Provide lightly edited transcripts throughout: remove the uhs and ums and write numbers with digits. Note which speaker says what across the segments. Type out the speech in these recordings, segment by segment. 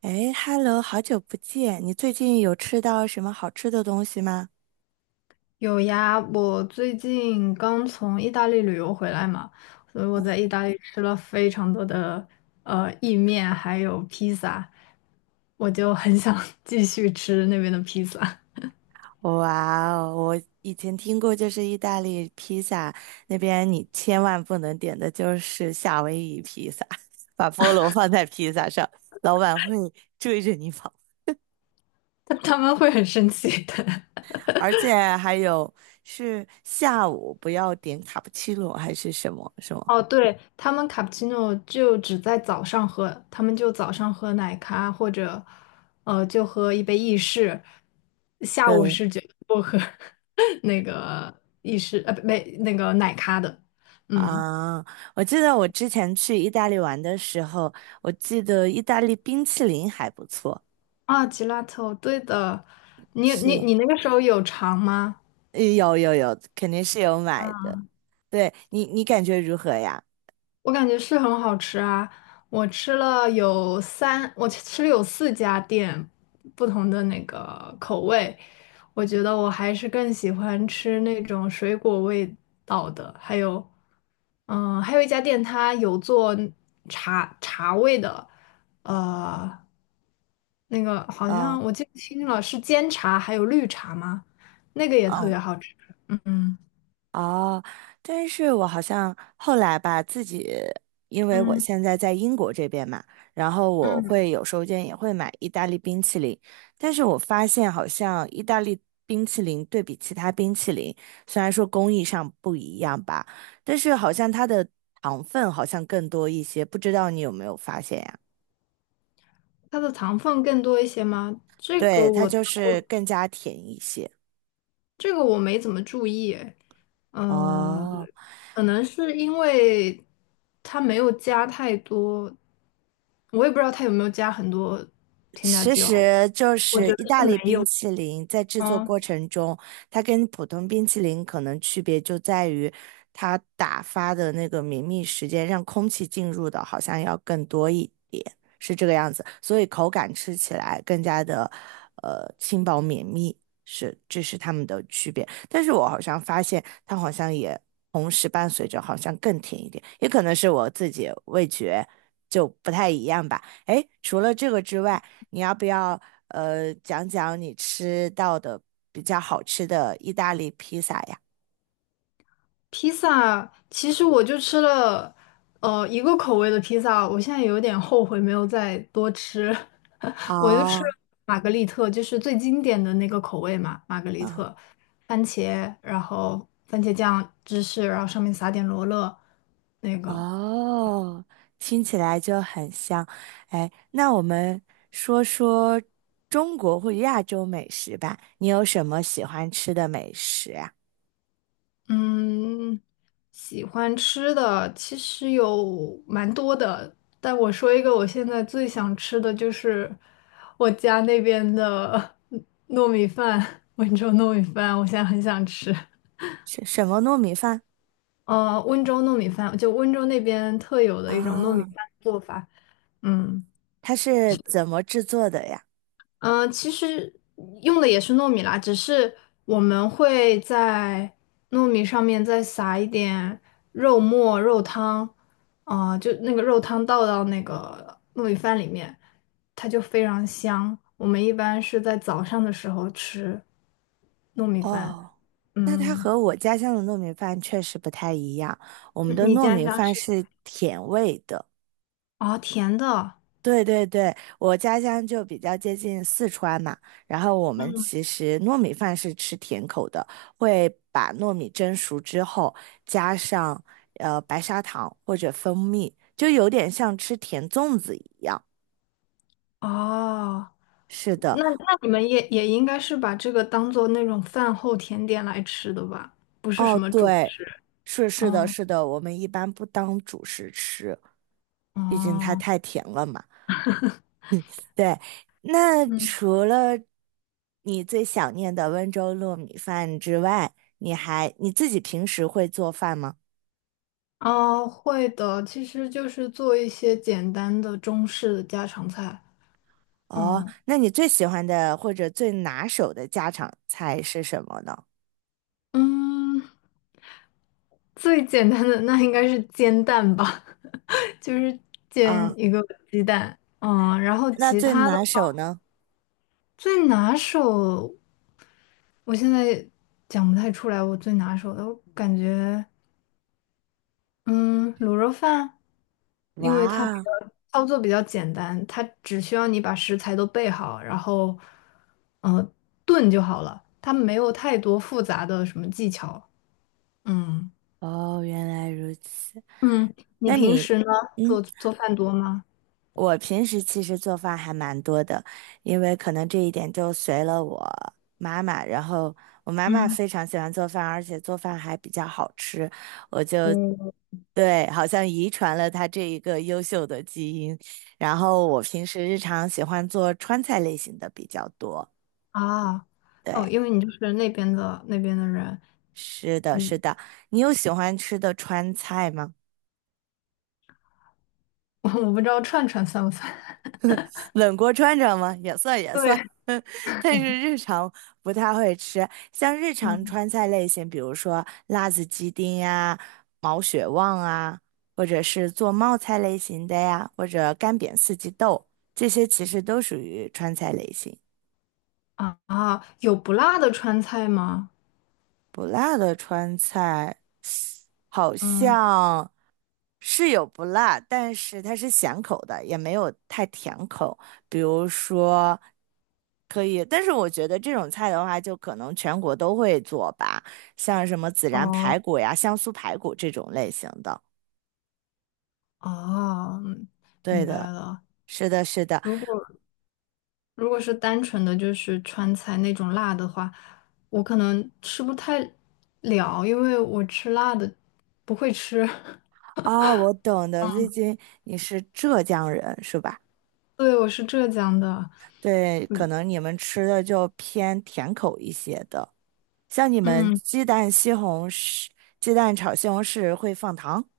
Speaker 1: 哎，Hello，好久不见！你最近有吃到什么好吃的东西吗？
Speaker 2: 有呀，我最近刚从意大利旅游回来嘛，所以我在意大利吃了非常多的意面，还有披萨，我就很想 继续吃那边的披萨，
Speaker 1: 哇哦，我以前听过，就是意大利披萨那边你千万不能点的就是夏威夷披萨，把菠萝放在披萨上，老板会追着你跑。
Speaker 2: 但他们会很生气的。
Speaker 1: 而且还有是下午不要点卡布奇诺还是什么什 么？
Speaker 2: 哦，对，他们卡布奇诺就只在早上喝，他们就早上喝奶咖或者就喝一杯意式，下午
Speaker 1: 对
Speaker 2: 是绝对不喝 那个意式呃不没那个奶咖的，嗯。
Speaker 1: 啊，我记得我之前去意大利玩的时候，我记得意大利冰淇淋还不错。
Speaker 2: 啊，吉拉头，对的，你
Speaker 1: 是，
Speaker 2: 你你那个时候有尝吗？
Speaker 1: 有有有，肯定是有买的。对你，你感觉如何呀？
Speaker 2: 我感觉是很好吃啊！我吃了有四家店不同的那个口味，我觉得我还是更喜欢吃那种水果味道的。还有，嗯，还有一家店它有做茶味的，呃，那个好
Speaker 1: 嗯
Speaker 2: 像我记不清了，是煎茶还有绿茶吗？那个也特
Speaker 1: 嗯
Speaker 2: 别好吃。嗯，
Speaker 1: 哦，但是我好像后来吧，自己因为我
Speaker 2: 嗯，
Speaker 1: 现在在英国这边嘛，然后我
Speaker 2: 嗯。
Speaker 1: 会有时候间也会买意大利冰淇淋，但是我发现好像意大利冰淇淋对比其他冰淇淋，虽然说工艺上不一样吧，但是好像它的糖分好像更多一些，不知道你有没有发现呀？
Speaker 2: 它的糖分更多一些吗？这个
Speaker 1: 对，它
Speaker 2: 我
Speaker 1: 就是更加甜一些。
Speaker 2: 这个我没怎么注意诶呃，
Speaker 1: 哦，
Speaker 2: 可能是因为它没有加太多，我也不知道它有没有加很多添加
Speaker 1: 其
Speaker 2: 剂哦，
Speaker 1: 实就
Speaker 2: 我觉
Speaker 1: 是
Speaker 2: 得
Speaker 1: 意大
Speaker 2: 是
Speaker 1: 利
Speaker 2: 没
Speaker 1: 冰
Speaker 2: 有，
Speaker 1: 淇淋在制作过
Speaker 2: 嗯。
Speaker 1: 程中，它跟普通冰淇淋可能区别就在于，它打发的那个绵密时间，让空气进入的好像要更多一点，是这个样子，所以口感吃起来更加的轻薄绵密，是这是它们的区别。但是我好像发现它好像也同时伴随着好像更甜一点，也可能是我自己味觉就不太一样吧。哎，诶除了这个之外。你要不要讲讲你吃到的比较好吃的意大利披萨呀？
Speaker 2: 披萨，其实我就吃了，一个口味的披萨，我现在有点后悔没有再多吃，我就吃了
Speaker 1: 哦，
Speaker 2: 玛格丽特，就是最经典的那个口味嘛。玛格丽
Speaker 1: 嗯，
Speaker 2: 特，番茄，然后番茄酱、芝士，然后上面撒点罗勒，那个。
Speaker 1: 哦，听起来就很香。哎，那我们说说中国或者亚洲美食吧。你有什么喜欢吃的美食呀？
Speaker 2: 嗯，喜欢吃的其实有蛮多的，但我说一个，我现在最想吃的就是我家那边的 糯米饭。温州糯米饭，我现在很想吃。
Speaker 1: 是什么糯米饭？
Speaker 2: 温州糯米饭，就温州那边特有的一种糯米
Speaker 1: 哦，
Speaker 2: 饭做法。嗯。
Speaker 1: 它是怎么制作的呀？
Speaker 2: 其实用的也是糯米啦，只是我们会在糯米上面再撒一点肉末、肉汤，啊、就那个肉汤倒到那个糯米饭里面，它就非常香。我们一般是在早上的时候吃糯米饭。
Speaker 1: 哦，那它
Speaker 2: 嗯，
Speaker 1: 和我家乡的糯米饭确实不太一样。我们
Speaker 2: 你
Speaker 1: 的
Speaker 2: 你
Speaker 1: 糯
Speaker 2: 家
Speaker 1: 米
Speaker 2: 乡
Speaker 1: 饭
Speaker 2: 是
Speaker 1: 是甜味的，
Speaker 2: 哦，甜的。
Speaker 1: 对对对，我家乡就比较接近四川嘛，然后我们其实糯米饭是吃甜口的，会把糯米蒸熟之后加上白砂糖或者蜂蜜，就有点像吃甜粽子一样。
Speaker 2: 哦，
Speaker 1: 是的，
Speaker 2: 那你们也应该是把这个当做那种饭后甜点来吃的吧？不是什
Speaker 1: 哦，
Speaker 2: 么。主。
Speaker 1: 对，是是的，是
Speaker 2: 嗯，
Speaker 1: 的，我们一般不当主食吃，毕竟它
Speaker 2: 哦，
Speaker 1: 太甜了嘛。对，那
Speaker 2: 嗯。
Speaker 1: 除了你最想念的温州糯米饭之外，你还你自己平时会做饭吗？
Speaker 2: 啊，会的，其实就是做一些简单的中式的家常菜。
Speaker 1: 哦，
Speaker 2: 嗯，
Speaker 1: 那你最喜欢的或者最拿手的家常菜是什么呢？
Speaker 2: 嗯，最简单的那应该是煎蛋吧，就是煎
Speaker 1: 啊，
Speaker 2: 一个鸡蛋。嗯，然后
Speaker 1: 那
Speaker 2: 其
Speaker 1: 最
Speaker 2: 他的
Speaker 1: 拿手呢？
Speaker 2: 最拿手，我现在讲不太出来我最拿手的，我感觉。嗯，卤肉饭，因为它比
Speaker 1: 哇，
Speaker 2: 较操作比较简单，它只需要你把食材都备好，然后，呃，炖就好了，它没有太多复杂的什么技巧。嗯，
Speaker 1: 哦，原来如此。
Speaker 2: 嗯，你
Speaker 1: 那
Speaker 2: 平
Speaker 1: 你，
Speaker 2: 时呢
Speaker 1: 嗯，
Speaker 2: 做做饭多吗？
Speaker 1: 我平时其实做饭还蛮多的，因为可能这一点就随了我妈妈。然后我妈妈
Speaker 2: 嗯，
Speaker 1: 非常喜欢做饭，而且做饭还比较好吃，我就
Speaker 2: 嗯，
Speaker 1: 对，好像遗传了她这一个优秀的基因。然后我平时日常喜欢做川菜类型的比较多。
Speaker 2: 啊，
Speaker 1: 对，
Speaker 2: 哦，因为你就是那边的人。
Speaker 1: 是的，是
Speaker 2: 嗯，
Speaker 1: 的。你有喜欢吃的川菜吗？
Speaker 2: 我不知道串串算不算。
Speaker 1: 冷锅穿着吗？也算也算，
Speaker 2: 对，
Speaker 1: 但是日常不太会吃。像日常
Speaker 2: 嗯，
Speaker 1: 川菜类型，比如说辣子鸡丁呀、毛血旺啊，或者是做冒菜类型的呀，或者干煸四季豆，这些其实都属于川菜类型。
Speaker 2: 啊，啊，有不辣的川菜吗？
Speaker 1: 不辣的川菜好
Speaker 2: 嗯，
Speaker 1: 像是有不辣，但是它是咸口的，也没有太甜口。比如说。可以，但是我觉得这种菜的话，就可能全国都会做吧，像什么孜然排
Speaker 2: 哦。
Speaker 1: 骨呀、香酥排骨这种类型的。
Speaker 2: 哦，嗯，
Speaker 1: 对
Speaker 2: 明白
Speaker 1: 的，
Speaker 2: 了。
Speaker 1: 是的，是的。
Speaker 2: 如果如果是单纯的就是川菜那种辣的话，我可能吃不太了，因为我吃辣的不会吃。
Speaker 1: 啊，我懂的，魏军，你是浙江人是吧？
Speaker 2: 对，我是浙江的，
Speaker 1: 对，可
Speaker 2: 嗯，
Speaker 1: 能你们吃的就偏甜口一些的，像你们
Speaker 2: 嗯，
Speaker 1: 鸡蛋西红柿、鸡蛋炒西红柿会放糖。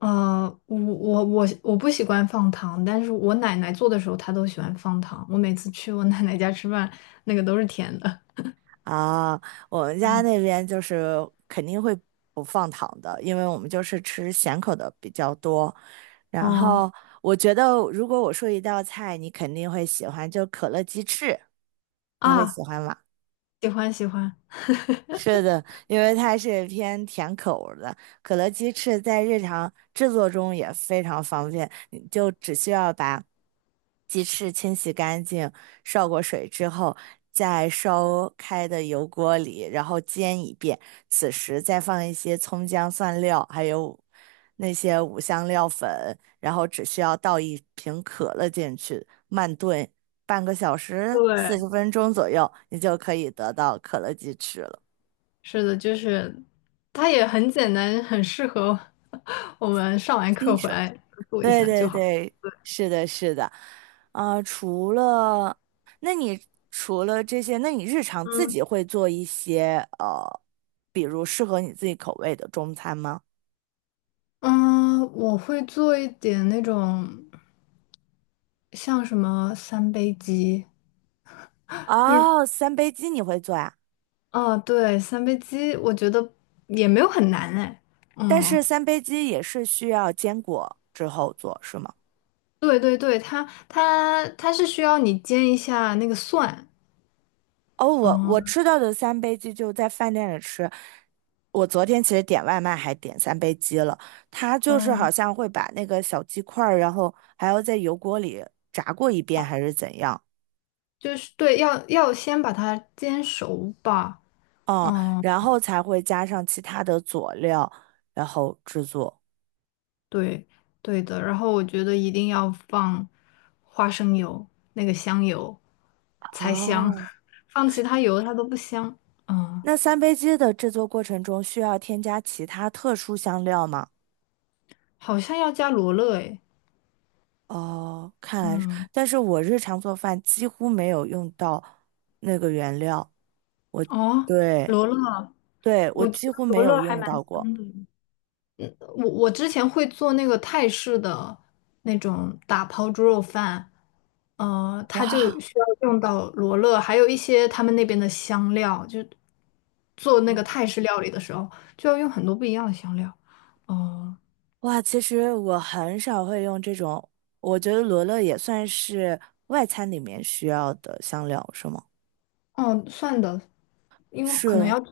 Speaker 2: 我不喜欢放糖，但是我奶奶做的时候她都喜欢放糖。我每次去我奶奶家吃饭，那个都是甜的。
Speaker 1: 啊，我们家
Speaker 2: 嗯，
Speaker 1: 那边就是肯定会不放糖的，因为我们就是吃咸口的比较多。然
Speaker 2: 哦，
Speaker 1: 后我觉得，如果我说一道菜，你肯定会喜欢，就可乐鸡翅，你会喜
Speaker 2: 啊，
Speaker 1: 欢吗？
Speaker 2: 喜欢喜欢。
Speaker 1: 是的，因为它是偏甜口儿的，可乐鸡翅在日常制作中也非常方便，你就只需要把鸡翅清洗干净，烧过水之后，在烧开的油锅里，然后煎一遍，此时再放一些葱姜蒜料，还有那些五香料粉，然后只需要倒一瓶可乐进去，慢炖半个小时，
Speaker 2: 对，
Speaker 1: 40分钟左右，你就可以得到可乐鸡翅了。
Speaker 2: 是的，就是它也很简单，很适合 我们上完课
Speaker 1: 新
Speaker 2: 回
Speaker 1: 手，
Speaker 2: 来做一
Speaker 1: 对
Speaker 2: 下就
Speaker 1: 对
Speaker 2: 好。
Speaker 1: 对，是的，是的，啊、除了，那你除了这些，那你日常自
Speaker 2: 嗯，
Speaker 1: 己会做一些，比如适合你自己口味的中餐吗？
Speaker 2: 嗯，我会做一点那种像什么三杯鸡。那
Speaker 1: 哦，三杯鸡你会做呀？
Speaker 2: 啊，对，三杯鸡，我觉得也没有很难哎。
Speaker 1: 但
Speaker 2: 嗯，
Speaker 1: 是三杯鸡也是需要坚果之后做，是吗？
Speaker 2: 对对对，它是需要你煎一下那个蒜。
Speaker 1: 哦，我我
Speaker 2: 嗯，
Speaker 1: 吃到的三杯鸡就在饭店里吃。我昨天其实点外卖还点三杯鸡了，它就是好
Speaker 2: 嗯，
Speaker 1: 像会把那个小鸡块儿，然后还要在油锅里炸过一遍还是怎样，
Speaker 2: 就是对，要先把它煎熟吧。
Speaker 1: 嗯，
Speaker 2: 嗯。
Speaker 1: 然后才会加上其他的佐料，然后制作。
Speaker 2: 对，对的。然后我觉得一定要放花生油，那个香油才香，
Speaker 1: 哦，
Speaker 2: 放其他油它都不香。嗯，
Speaker 1: 那三杯鸡的制作过程中需要添加其他特殊香料吗？
Speaker 2: 好像要加罗勒诶。
Speaker 1: 哦，看来是，
Speaker 2: 嗯，
Speaker 1: 但是我日常做饭几乎没有用到那个原料。
Speaker 2: 哦，
Speaker 1: 对。
Speaker 2: 罗勒，
Speaker 1: 对，我
Speaker 2: 我觉
Speaker 1: 几
Speaker 2: 得
Speaker 1: 乎
Speaker 2: 罗
Speaker 1: 没
Speaker 2: 勒
Speaker 1: 有
Speaker 2: 还
Speaker 1: 用
Speaker 2: 蛮
Speaker 1: 到过。
Speaker 2: 香的。我之前会做那个泰式的那种打抛猪肉饭，它就
Speaker 1: 哇
Speaker 2: 需要用到罗勒，还有一些他们那边的香料，就做那个
Speaker 1: 嗯
Speaker 2: 泰式料理的时候就要用很多不一样的香料。哦、
Speaker 1: 哇，其实我很少会用这种，我觉得罗勒也算是外餐里面需要的香料，是吗？
Speaker 2: 哦，算的，因为可能
Speaker 1: 是，
Speaker 2: 要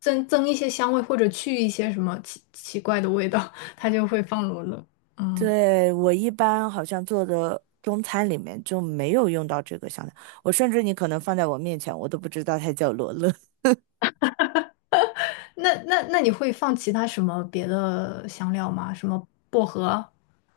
Speaker 2: 增一些香味或者去一些什么奇奇怪的味道，它就会放罗勒。嗯，
Speaker 1: 对，我一般好像做的中餐里面就没有用到这个香料，我甚至你可能放在我面前，我都不知道它叫罗勒。
Speaker 2: 那你会放其他什么别的香料吗？什么薄荷？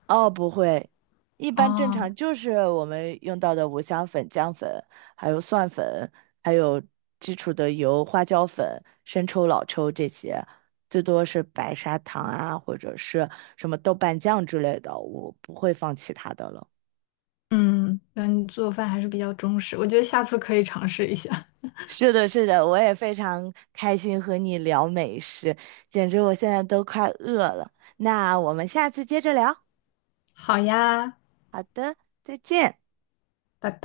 Speaker 1: 哦，不会，一般正
Speaker 2: 啊？
Speaker 1: 常就是我们用到的五香粉、姜粉，还有蒜粉，还有基础的油、花椒粉、生抽、老抽这些，最多是白砂糖啊，或者是什么豆瓣酱之类的，我不会放其他的了。
Speaker 2: 嗯，那你做饭还是比较中式，我觉得下次可以尝试一下。
Speaker 1: 是的，是的，我也非常开心和你聊美食，简直我现在都快饿了。那我们下次接着聊。
Speaker 2: 好呀，
Speaker 1: 好的，再见。
Speaker 2: 拜拜。